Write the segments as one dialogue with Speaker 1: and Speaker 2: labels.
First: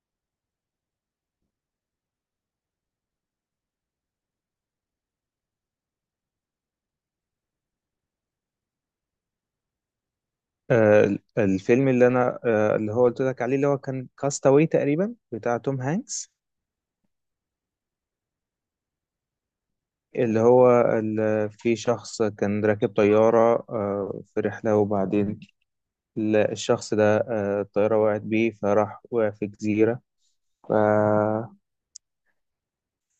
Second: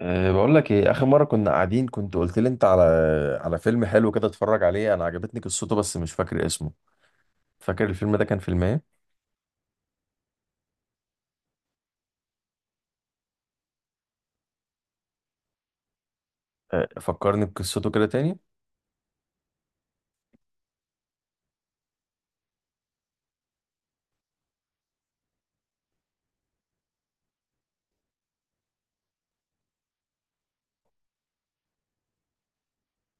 Speaker 1: بقول لك ايه، اخر مره كنا قاعدين كنت قلت لي انت على فيلم حلو كده اتفرج عليه. انا عجبتني قصته بس مش فاكر اسمه. فاكر الفيلم ده كان فيلم ايه؟
Speaker 2: الفيلم اللي انا اللي هو قلت لك عليه اللي هو كان كاستاوي تقريبا بتاع توم هانكس.
Speaker 1: فكرني بقصته كده تاني.
Speaker 2: اللي هو في شخص كان راكب طيارة في رحلة، وبعدين الشخص ده الطيارة وقعت بيه فراح وقع في جزيرة. ف...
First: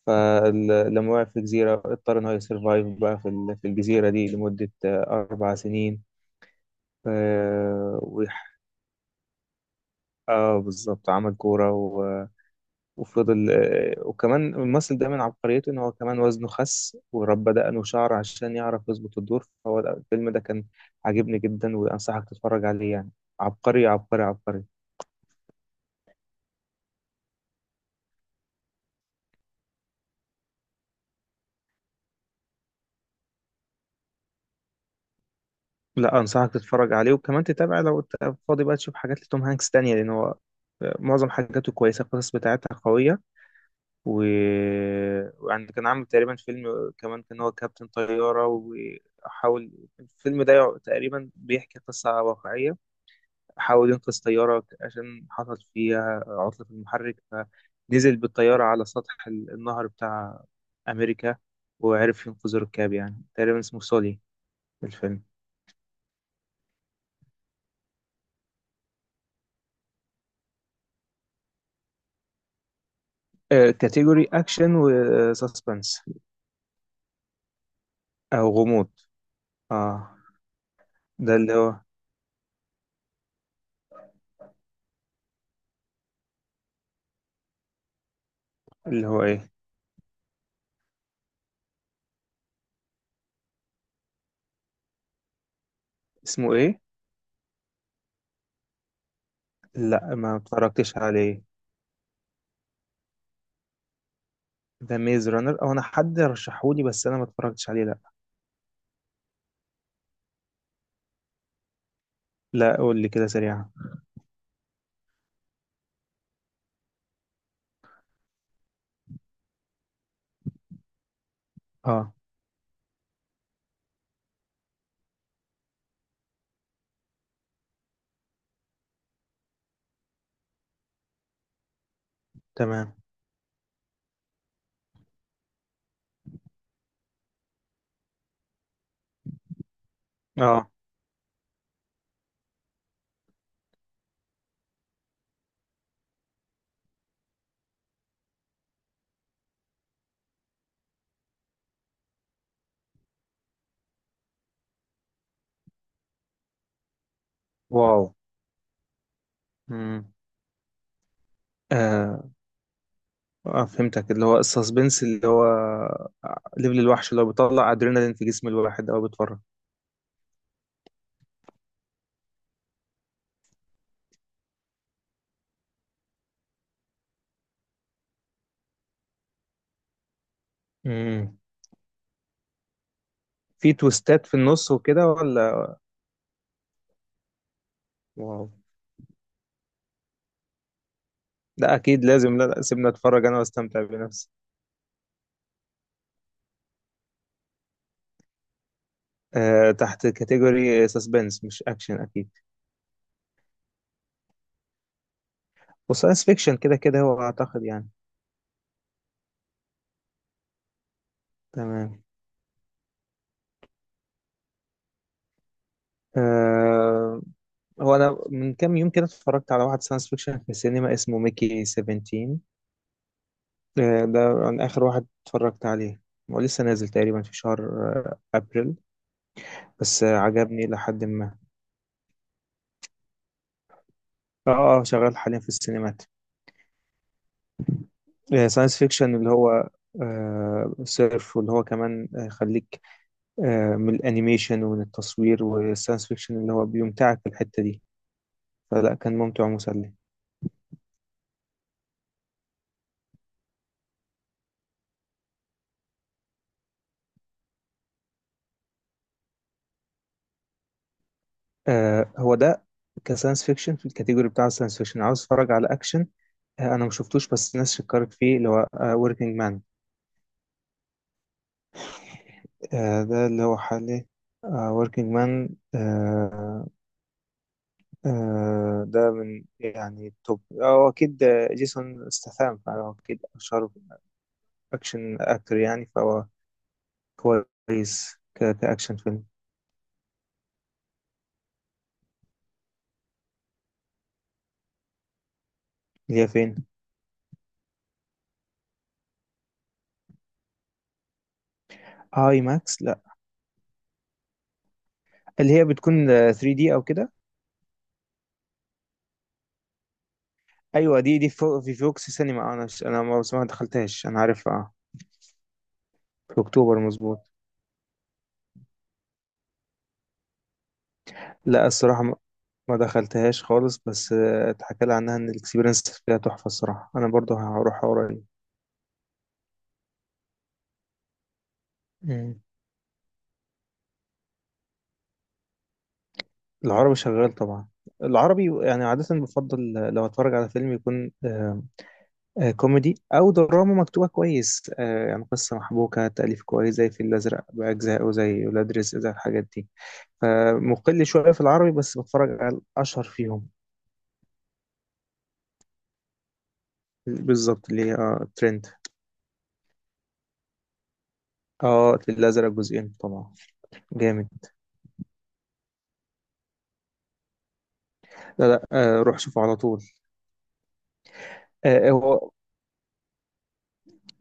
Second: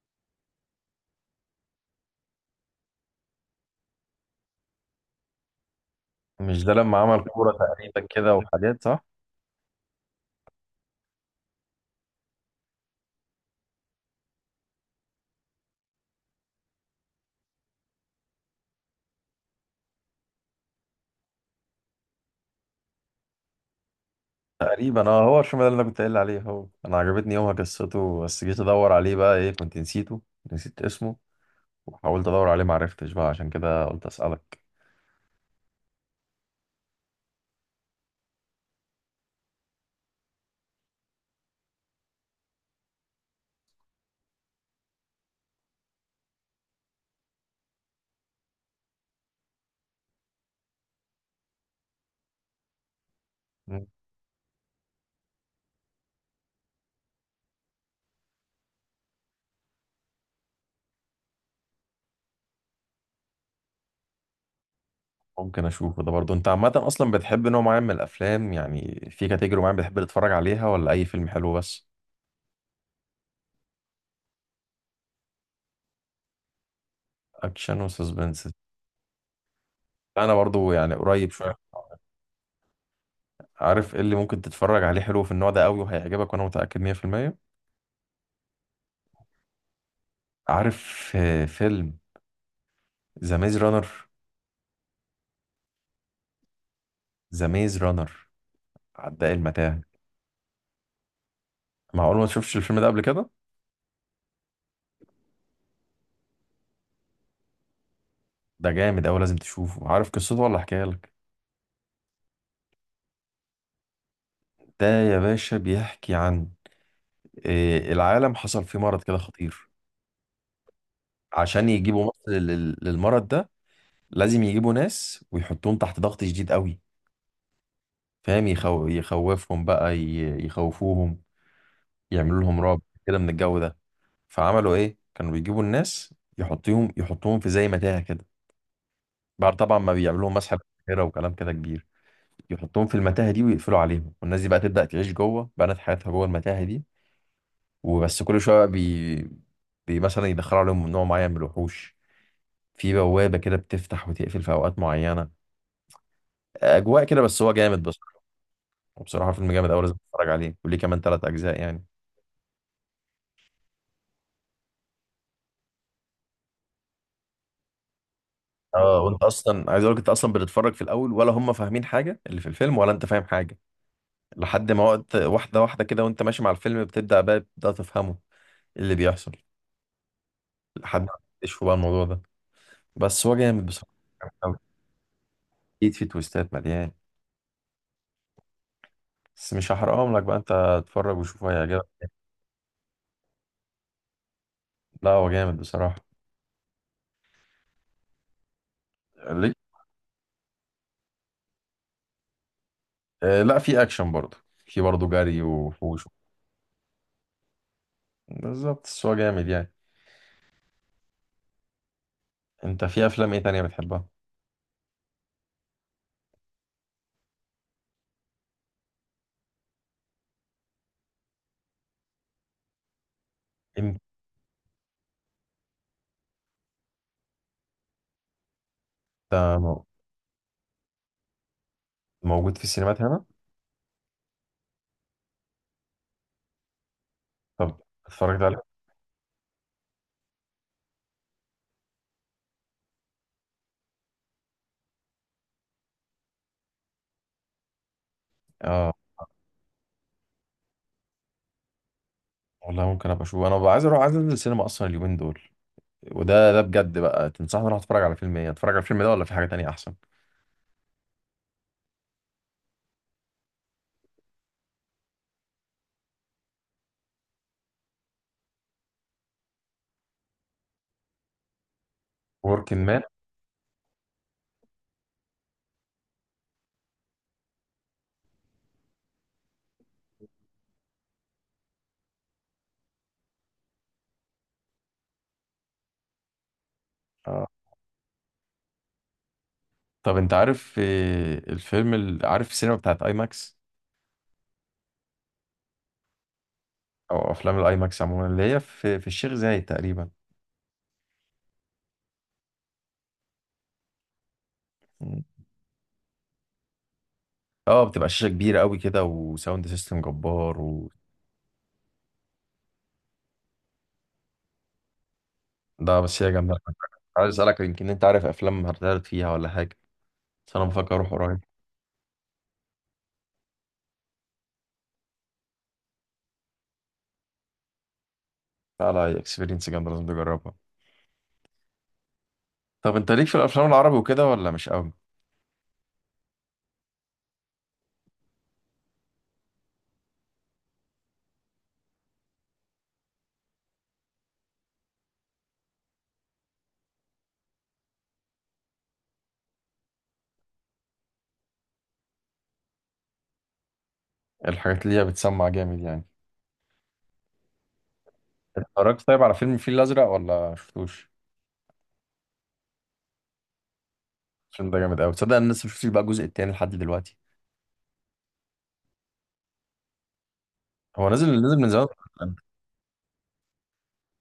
Speaker 2: فلما وقع في جزيرة اضطر إن هو يسرفايف بقى في الجزيرة دي لمدة أربع سنين.
Speaker 1: مش ده لما
Speaker 2: ف-
Speaker 1: عمل كوره تقريبا كده
Speaker 2: ويح-
Speaker 1: وحاجات، صح؟
Speaker 2: اه، بالظبط، عمل كورة. وفضل، وكمان الممثل ده من عبقريته ان هو كمان وزنه خس وربى دقنه شعر عشان يعرف يظبط الدور. فهو الفيلم ده كان عاجبني جدا، وانصحك تتفرج عليه يعني. عبقري، عبقري، عبقري.
Speaker 1: تقريبا، هو الفيلم ده اللي انا كنت قايل عليه. هو انا عجبتني يومها قصته بس جيت ادور عليه بقى ايه، كنت نسيته، نسيت اسمه. وحاولت ادور عليه معرفتش بقى، عشان كده قلت اسالك.
Speaker 2: لا، انصحك تتفرج عليه وكمان تتابع لو انت فاضي بقى تشوف حاجات لتوم هانكس تانية، لان هو معظم حاجاته كويسة، القصص بتاعتها قوية. و... ويعني كان عامل تقريبا فيلم كمان، كان هو كابتن طيارة وحاول الفيلم ده تقريبا بيحكي قصة واقعية. حاول ينقذ طيارة عشان حصل فيها عطلة في المحرك، فنزل بالطيارة على سطح النهر بتاع أمريكا، وعرف ينقذ الركاب. يعني تقريبا اسمه سولي الفيلم.
Speaker 1: ممكن اشوفه ده برضه. انت عامه اصلا بتحب نوع معين من الافلام؟ يعني في كاتيجوري معين بتحب تتفرج عليها ولا اي فيلم حلو بس؟
Speaker 2: كاتيجوري أكشن وسسبنس،
Speaker 1: اكشن وسسبنس.
Speaker 2: أو غموض. اه،
Speaker 1: انا برضه يعني قريب
Speaker 2: ده اللي
Speaker 1: شويه.
Speaker 2: هو.
Speaker 1: عارف ايه اللي ممكن تتفرج عليه حلو في النوع ده قوي وهيعجبك وانا متاكد 100%؟
Speaker 2: اللي هو إيه؟
Speaker 1: عارف فيلم ذا ميز رانر؟
Speaker 2: اسمه إيه؟
Speaker 1: ذا ميز رانر، عداء المتاهه.
Speaker 2: لا، ما اتفرجتش عليه.
Speaker 1: معقول ما تشوفش الفيلم ده قبل كده؟
Speaker 2: ده ميز رانر؟ أو أنا حد رشحهولي، بس أنا ما اتفرجتش عليه، لا.
Speaker 1: ده جامد قوي لازم تشوفه. عارف قصته ولا احكيها لك؟
Speaker 2: لا، قول لي كده سريعا.
Speaker 1: ده يا باشا بيحكي عن العالم حصل فيه مرض كده خطير. عشان يجيبوا
Speaker 2: اه.
Speaker 1: مصل للمرض ده لازم يجيبوا ناس ويحطوهم تحت ضغط شديد قوي، فاهم؟ يخوفهم بقى، يخوفوهم، يعملوا لهم رعب
Speaker 2: تمام.
Speaker 1: كده من الجو ده. فعملوا ايه، كانوا بيجيبوا الناس يحطوهم في زي متاهة كده، بعد طبعا ما بيعملوا لهم مسح
Speaker 2: اه.
Speaker 1: بحيرة وكلام كده كبير. يحطوهم في المتاهة دي ويقفلوا عليهم، والناس دي بقى تبدأ تعيش جوه، بنت حياتها جوه المتاهة دي. وبس كل شوية بقى بي... بي مثلا يدخلوا عليهم نوع معين من الوحوش، في بوابة كده بتفتح وتقفل في أوقات معينة. أجواء كده، بس هو جامد بس.
Speaker 2: واو.
Speaker 1: وبصراحه فيلم جامد قوي لازم
Speaker 2: مم.
Speaker 1: تتفرج عليه، وليه كمان ثلاث اجزاء يعني.
Speaker 2: آه. اه، فهمتك. اللي هو السسبنس، اللي هو ليفل الوحش، اللي هو بيطلع ادرينالين في جسم الواحد
Speaker 1: اه
Speaker 2: او
Speaker 1: وانت
Speaker 2: بيتفرج.
Speaker 1: اصلا، عايز اقول لك، انت اصلا بتتفرج في الاول ولا هم فاهمين حاجه اللي في الفيلم، ولا انت فاهم حاجه لحد ما وقت واحده واحده كده وانت ماشي مع الفيلم بتبدا بقى تفهمه. إيه اللي بيحصل لحد ما
Speaker 2: امم.
Speaker 1: تكتشفوا بقى الموضوع ده. بس هو جامد
Speaker 2: في
Speaker 1: بصراحه.
Speaker 2: تويستات في النص وكده ولا؟
Speaker 1: اكيد في تويستات مليان،
Speaker 2: واو.
Speaker 1: بس مش هحرقهم لك بقى، انت اتفرج وشوف
Speaker 2: لا،
Speaker 1: هيعجبك.
Speaker 2: اكيد لازم. لا، لا، سيبنا اتفرج انا واستمتع بنفسي.
Speaker 1: لا هو جامد بصراحه. ليه؟
Speaker 2: أه، تحت كاتيجوري سسبنس، مش اكشن اكيد.
Speaker 1: لا، في اكشن برضه. في برضه جري وحوش.
Speaker 2: وساينس فيكشن كده كده، هو اعتقد يعني.
Speaker 1: بالظبط، بس هو جامد يعني.
Speaker 2: تمام.
Speaker 1: انت في افلام ايه تانية بتحبها؟
Speaker 2: أه. هو انا من كام يوم كده اتفرجت على واحد ساينس فيكشن في السينما اسمه ميكي 17. أه ده عن اخر واحد اتفرجت عليه. هو لسه نازل تقريبا في شهر ابريل،
Speaker 1: ده
Speaker 2: بس عجبني إلى حد ما.
Speaker 1: موجود في السينمات هنا؟
Speaker 2: اه اه، شغال حاليا في السينمات.
Speaker 1: طب اتفرجت عليه؟
Speaker 2: ساينس فيكشن اللي هو صرف، واللي هو كمان يخليك من الانيميشن ومن التصوير والساينس فيكشن، اللي هو بيمتعك في الحتة دي.
Speaker 1: اه،
Speaker 2: فلا كان ممتع ومسلي.
Speaker 1: والله ممكن ابقى اشوفه. انا ببقى عايز اروح، عايز انزل السينما اصلا اليومين دول. وده بجد بقى تنصحني اروح اتفرج على فيلم ايه، اتفرج على الفيلم ده ولا في حاجه تانية احسن؟
Speaker 2: هو ده. كساينس فيكشن. في الكاتيجوري بتاع الساينس فيكشن عاوز اتفرج على اكشن. انا ما شفتوش، بس الناس شكرت فيه، اللي هو وركينج مان.
Speaker 1: وركن مان،
Speaker 2: Working Man. ده اللي هو حالي، وركينج مان. ده من يعني التوب، هو أكيد جيسون استثام، فهو أكيد أشهر أكشن أكتر يعني، فهو
Speaker 1: اه.
Speaker 2: كويس كأكشن فيلم.
Speaker 1: طب انت عارف الفيلم عارف السينما بتاعت اي ماكس؟
Speaker 2: اللي هي فين؟
Speaker 1: او افلام الاي ماكس عموما اللي هي في الشيخ زايد تقريبا.
Speaker 2: آي ماكس، لا.
Speaker 1: مم.
Speaker 2: اللي هي بتكون 3D أو كده.
Speaker 1: اه بتبقى شاشه كبيره قوي كده، وساوند سيستم جبار.
Speaker 2: أيوة، دي في فوكس سينما. أنا ما بس ما دخلتهاش، أنا عارفها
Speaker 1: وده بس هي
Speaker 2: في
Speaker 1: جامده.
Speaker 2: أكتوبر، مظبوط.
Speaker 1: عايز اسالك، يمكن انت عارف افلام هتعرض فيها ولا حاجه، بس انا بفكر اروح قريب.
Speaker 2: لا، الصراحة ما دخلتهاش خالص، بس اتحكى لي عنها إن الإكسبيرينس فيها تحفة. الصراحة أنا برضو هروح قريب.
Speaker 1: لا لا، اكسبيرينس جامدة لازم تجربها.
Speaker 2: مم.
Speaker 1: طب انت ليك في الافلام العربي وكده ولا مش قوي؟
Speaker 2: العربي شغال طبعا. العربي يعني عادة بفضل لو اتفرج على فيلم يكون كوميدي او دراما مكتوبة كويس، يعني قصة محبوكة، تأليف كويس، زي الفيل الأزرق بأجزائه، زي ولاد رزق، زي الحاجات دي. فمقل شوية في العربي، بس بتفرج على الأشهر فيهم.
Speaker 1: الحاجات اللي هي بتسمع جامد يعني.
Speaker 2: بالظبط، اللي هي ترند.
Speaker 1: اتفرجت طيب على فيلم الفيل الازرق ولا شفتوش؟
Speaker 2: اه، الفيل الأزرق جزئين طبعا. جامد.
Speaker 1: الفيلم ده جامد قوي، تصدق انا لسه مشفتش بقى الجزء التاني لحد دلوقتي.
Speaker 2: لا، لا، روح شوفه على طول.
Speaker 1: هو نزل من زمان.
Speaker 2: هو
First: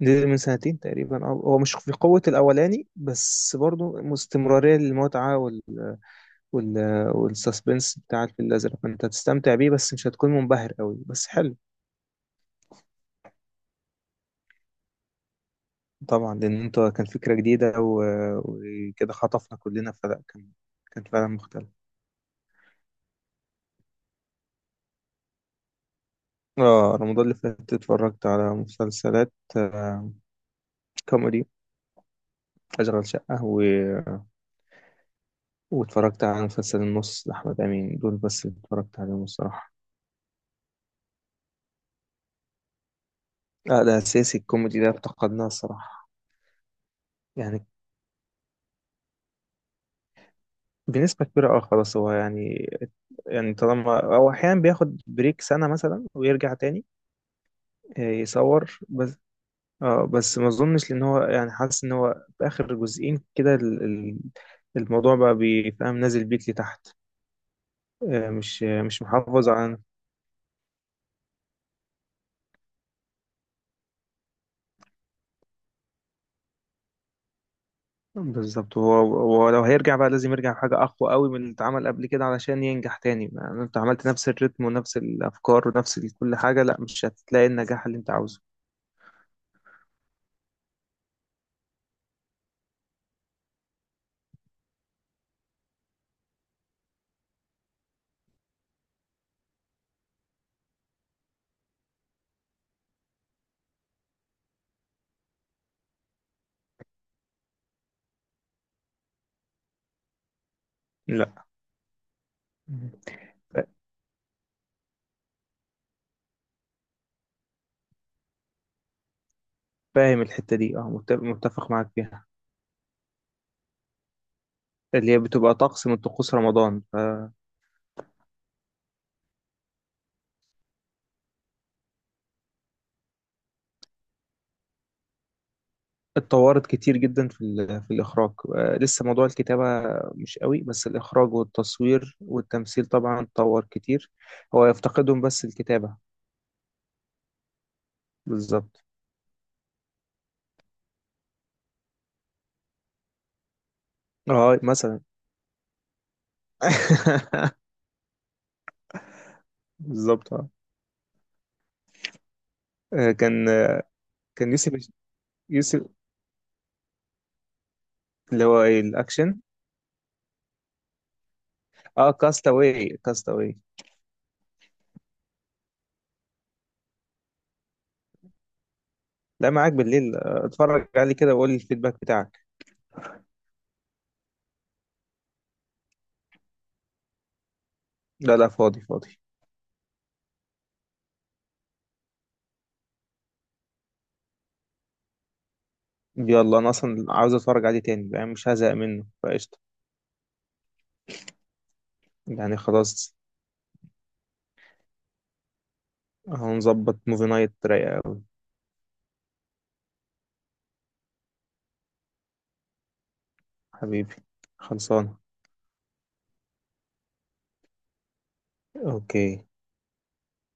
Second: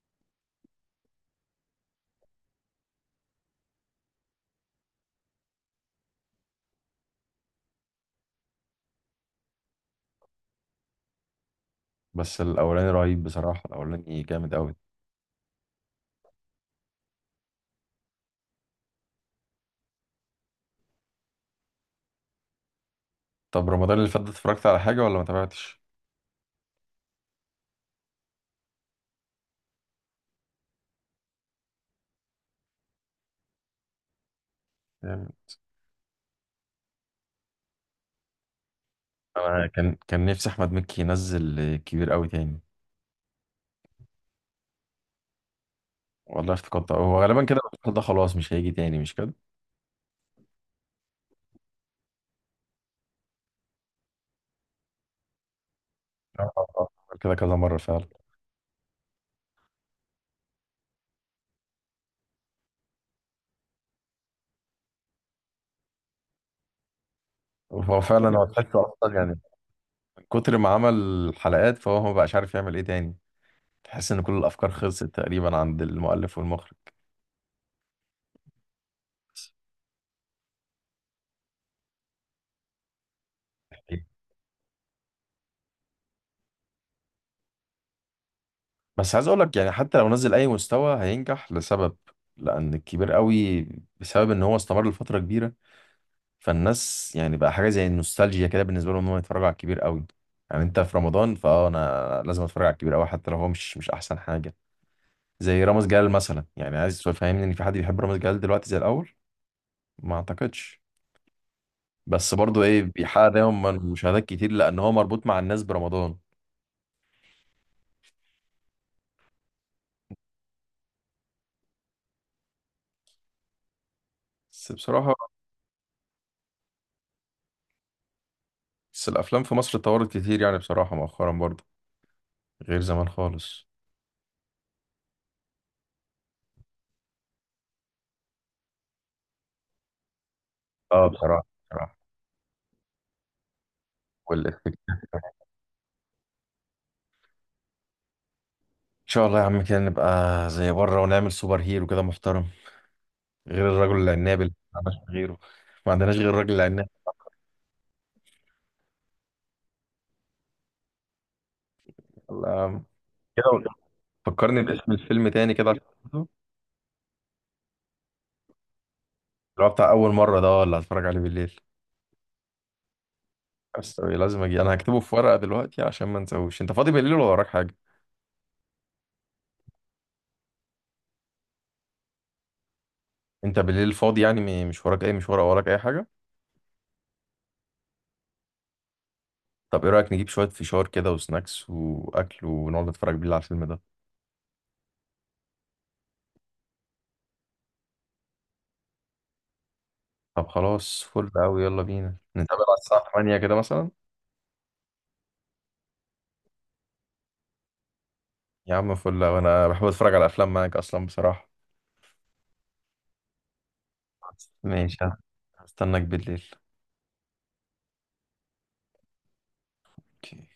Speaker 2: نزل من سنتين تقريبا. اه، هو مش في قوة الأولاني، بس برضه استمرارية للمتعة. وال... والسسبنس بتاع الفيل الأزرق، فأنت هتستمتع بيه، بس مش هتكون منبهر قوي، بس حلو.
Speaker 1: بس الاولاني رهيب بصراحة، الاولاني جامد قوي.
Speaker 2: طبعا، لأن أنت كان فكرة جديدة وكده خطفنا كلنا، فلا كان فعلا مختلف.
Speaker 1: طب رمضان اللي فات ده اتفرجت على حاجة ولا ما تابعتش؟
Speaker 2: اه، رمضان اللي فات اتفرجت على مسلسلات كوميدي، أشغال شقة
Speaker 1: يعني
Speaker 2: واتفرجت على مسلسل النص لأحمد أمين. دول بس اللي اتفرجت عليهم
Speaker 1: انا
Speaker 2: الصراحة.
Speaker 1: كان نفسي احمد مكي ينزل كبير قوي تاني.
Speaker 2: لا، ده أساسي، الكوميدي ده افتقدناه الصراحة.
Speaker 1: والله افتكرت هو غالبا كده
Speaker 2: يعني
Speaker 1: المسلسل ده خلاص مش هيجي تاني، مش كده؟
Speaker 2: بنسبة كبيرة. اه، خلاص. هو يعني، يعني طالما هو أحيانا بياخد بريك سنة مثلا
Speaker 1: آه،
Speaker 2: ويرجع
Speaker 1: آه،
Speaker 2: تاني
Speaker 1: آه. كده كذا مرة فعلا.
Speaker 2: يصور بس. اه، بس ما اظنش، لان هو يعني حاسس ان هو في اخر جزئين كده الموضوع بقى بيفهم نازل بيك لتحت.
Speaker 1: هو فعلا هو
Speaker 2: مش
Speaker 1: تحسه اصلا يعني
Speaker 2: محافظ على.
Speaker 1: من كتر ما عمل حلقات فهو ما بقاش عارف يعمل ايه تاني. تحس ان كل الافكار خلصت تقريبا عند المؤلف والمخرج.
Speaker 2: بالظبط، هو. هو لو هيرجع بقى لازم يرجع بحاجة اقوى قوي من اللي اتعمل قبل كده علشان ينجح تاني. يعني انت عملت نفس الريتم ونفس الافكار ونفس كل حاجة، لا مش هتلاقي النجاح اللي انت عاوزه.
Speaker 1: بس عايز اقول لك يعني حتى لو نزل اي مستوى هينجح لسبب، لان الكبير قوي بسبب ان هو استمر لفتره كبيره، فالناس يعني بقى حاجه زي النوستالجيا كده بالنسبه لهم ان هم يتفرجوا على الكبير قوي. يعني انت في رمضان، فاه انا لازم اتفرج على الكبير قوي حتى لو هو مش احسن حاجه. زي رامز جلال مثلا، يعني عايز تفهمني ان في حد بيحب رامز جلال دلوقتي زي الاول؟ ما اعتقدش.
Speaker 2: لا،
Speaker 1: بس برضو ايه، بيحقق دايما مشاهدات كتير لان هو مربوط مع الناس برمضان.
Speaker 2: فاهم الحتة دي. اه، متفق معاك فيها.
Speaker 1: بس
Speaker 2: اللي
Speaker 1: بصراحة،
Speaker 2: هي بتبقى طقس من طقوس رمضان.
Speaker 1: بس الافلام في مصر اتطورت كتير يعني بصراحة مؤخرا برضو، غير زمان خالص.
Speaker 2: اتطورت كتير جدا في الإخراج. لسه موضوع الكتابة مش قوي، بس
Speaker 1: اه،
Speaker 2: الإخراج
Speaker 1: بصراحة بصراحة.
Speaker 2: والتصوير والتمثيل طبعا اتطور كتير. هو
Speaker 1: والإفكت ان
Speaker 2: يفتقدهم بس الكتابة. بالظبط.
Speaker 1: شاء الله يا عم كده نبقى زي بره ونعمل سوبر هيرو كده محترم، غير الرجل العناب اللي
Speaker 2: اه
Speaker 1: ما عندناش
Speaker 2: مثلا.
Speaker 1: غيره. ما عندناش غير الرجل العناب.
Speaker 2: بالظبط، اه.
Speaker 1: الله.
Speaker 2: آه،
Speaker 1: كده
Speaker 2: كان آه، كان
Speaker 1: فكرني
Speaker 2: يوسف.
Speaker 1: باسم الفيلم تاني كده
Speaker 2: يوسف
Speaker 1: عشان أحفظه.
Speaker 2: اللي هو ايه الأكشن.
Speaker 1: اللي هو بتاع اول مرة ده اللي هتفرج عليه بالليل.
Speaker 2: اه، كاستاوي كاستاوي.
Speaker 1: بس لازم اجي، انا هكتبه في ورقة دلوقتي عشان ما انساهوش. انت فاضي بالليل ولا وراك حاجة؟
Speaker 2: لا، معاك بالليل اتفرج عليه كده وقول لي الفيدباك بتاعك.
Speaker 1: انت بالليل فاضي يعني مش وراك اي مشوار او وراك اي حاجه؟
Speaker 2: لا لا، فاضي فاضي.
Speaker 1: طب ايه رايك نجيب شويه فشار كده وسناكس واكل ونقعد نتفرج بالليل على الفيلم ده؟
Speaker 2: يلا، انا اصلا عاوز اتفرج عليه تاني، يعني مش هزهق منه، فقشطة.
Speaker 1: طب خلاص فل قوي، يلا بينا
Speaker 2: يعني
Speaker 1: نتقابل على الساعه
Speaker 2: خلاص،
Speaker 1: 8 كده مثلا.
Speaker 2: هنظبط موفي نايت رايقة أوي.
Speaker 1: يا عم فل، وانا بحب اتفرج على افلام معاك اصلا بصراحه.
Speaker 2: حبيبي،
Speaker 1: ماشي،
Speaker 2: خلصانة.
Speaker 1: هستناك بالليل.
Speaker 2: أوكي
Speaker 1: اوكي.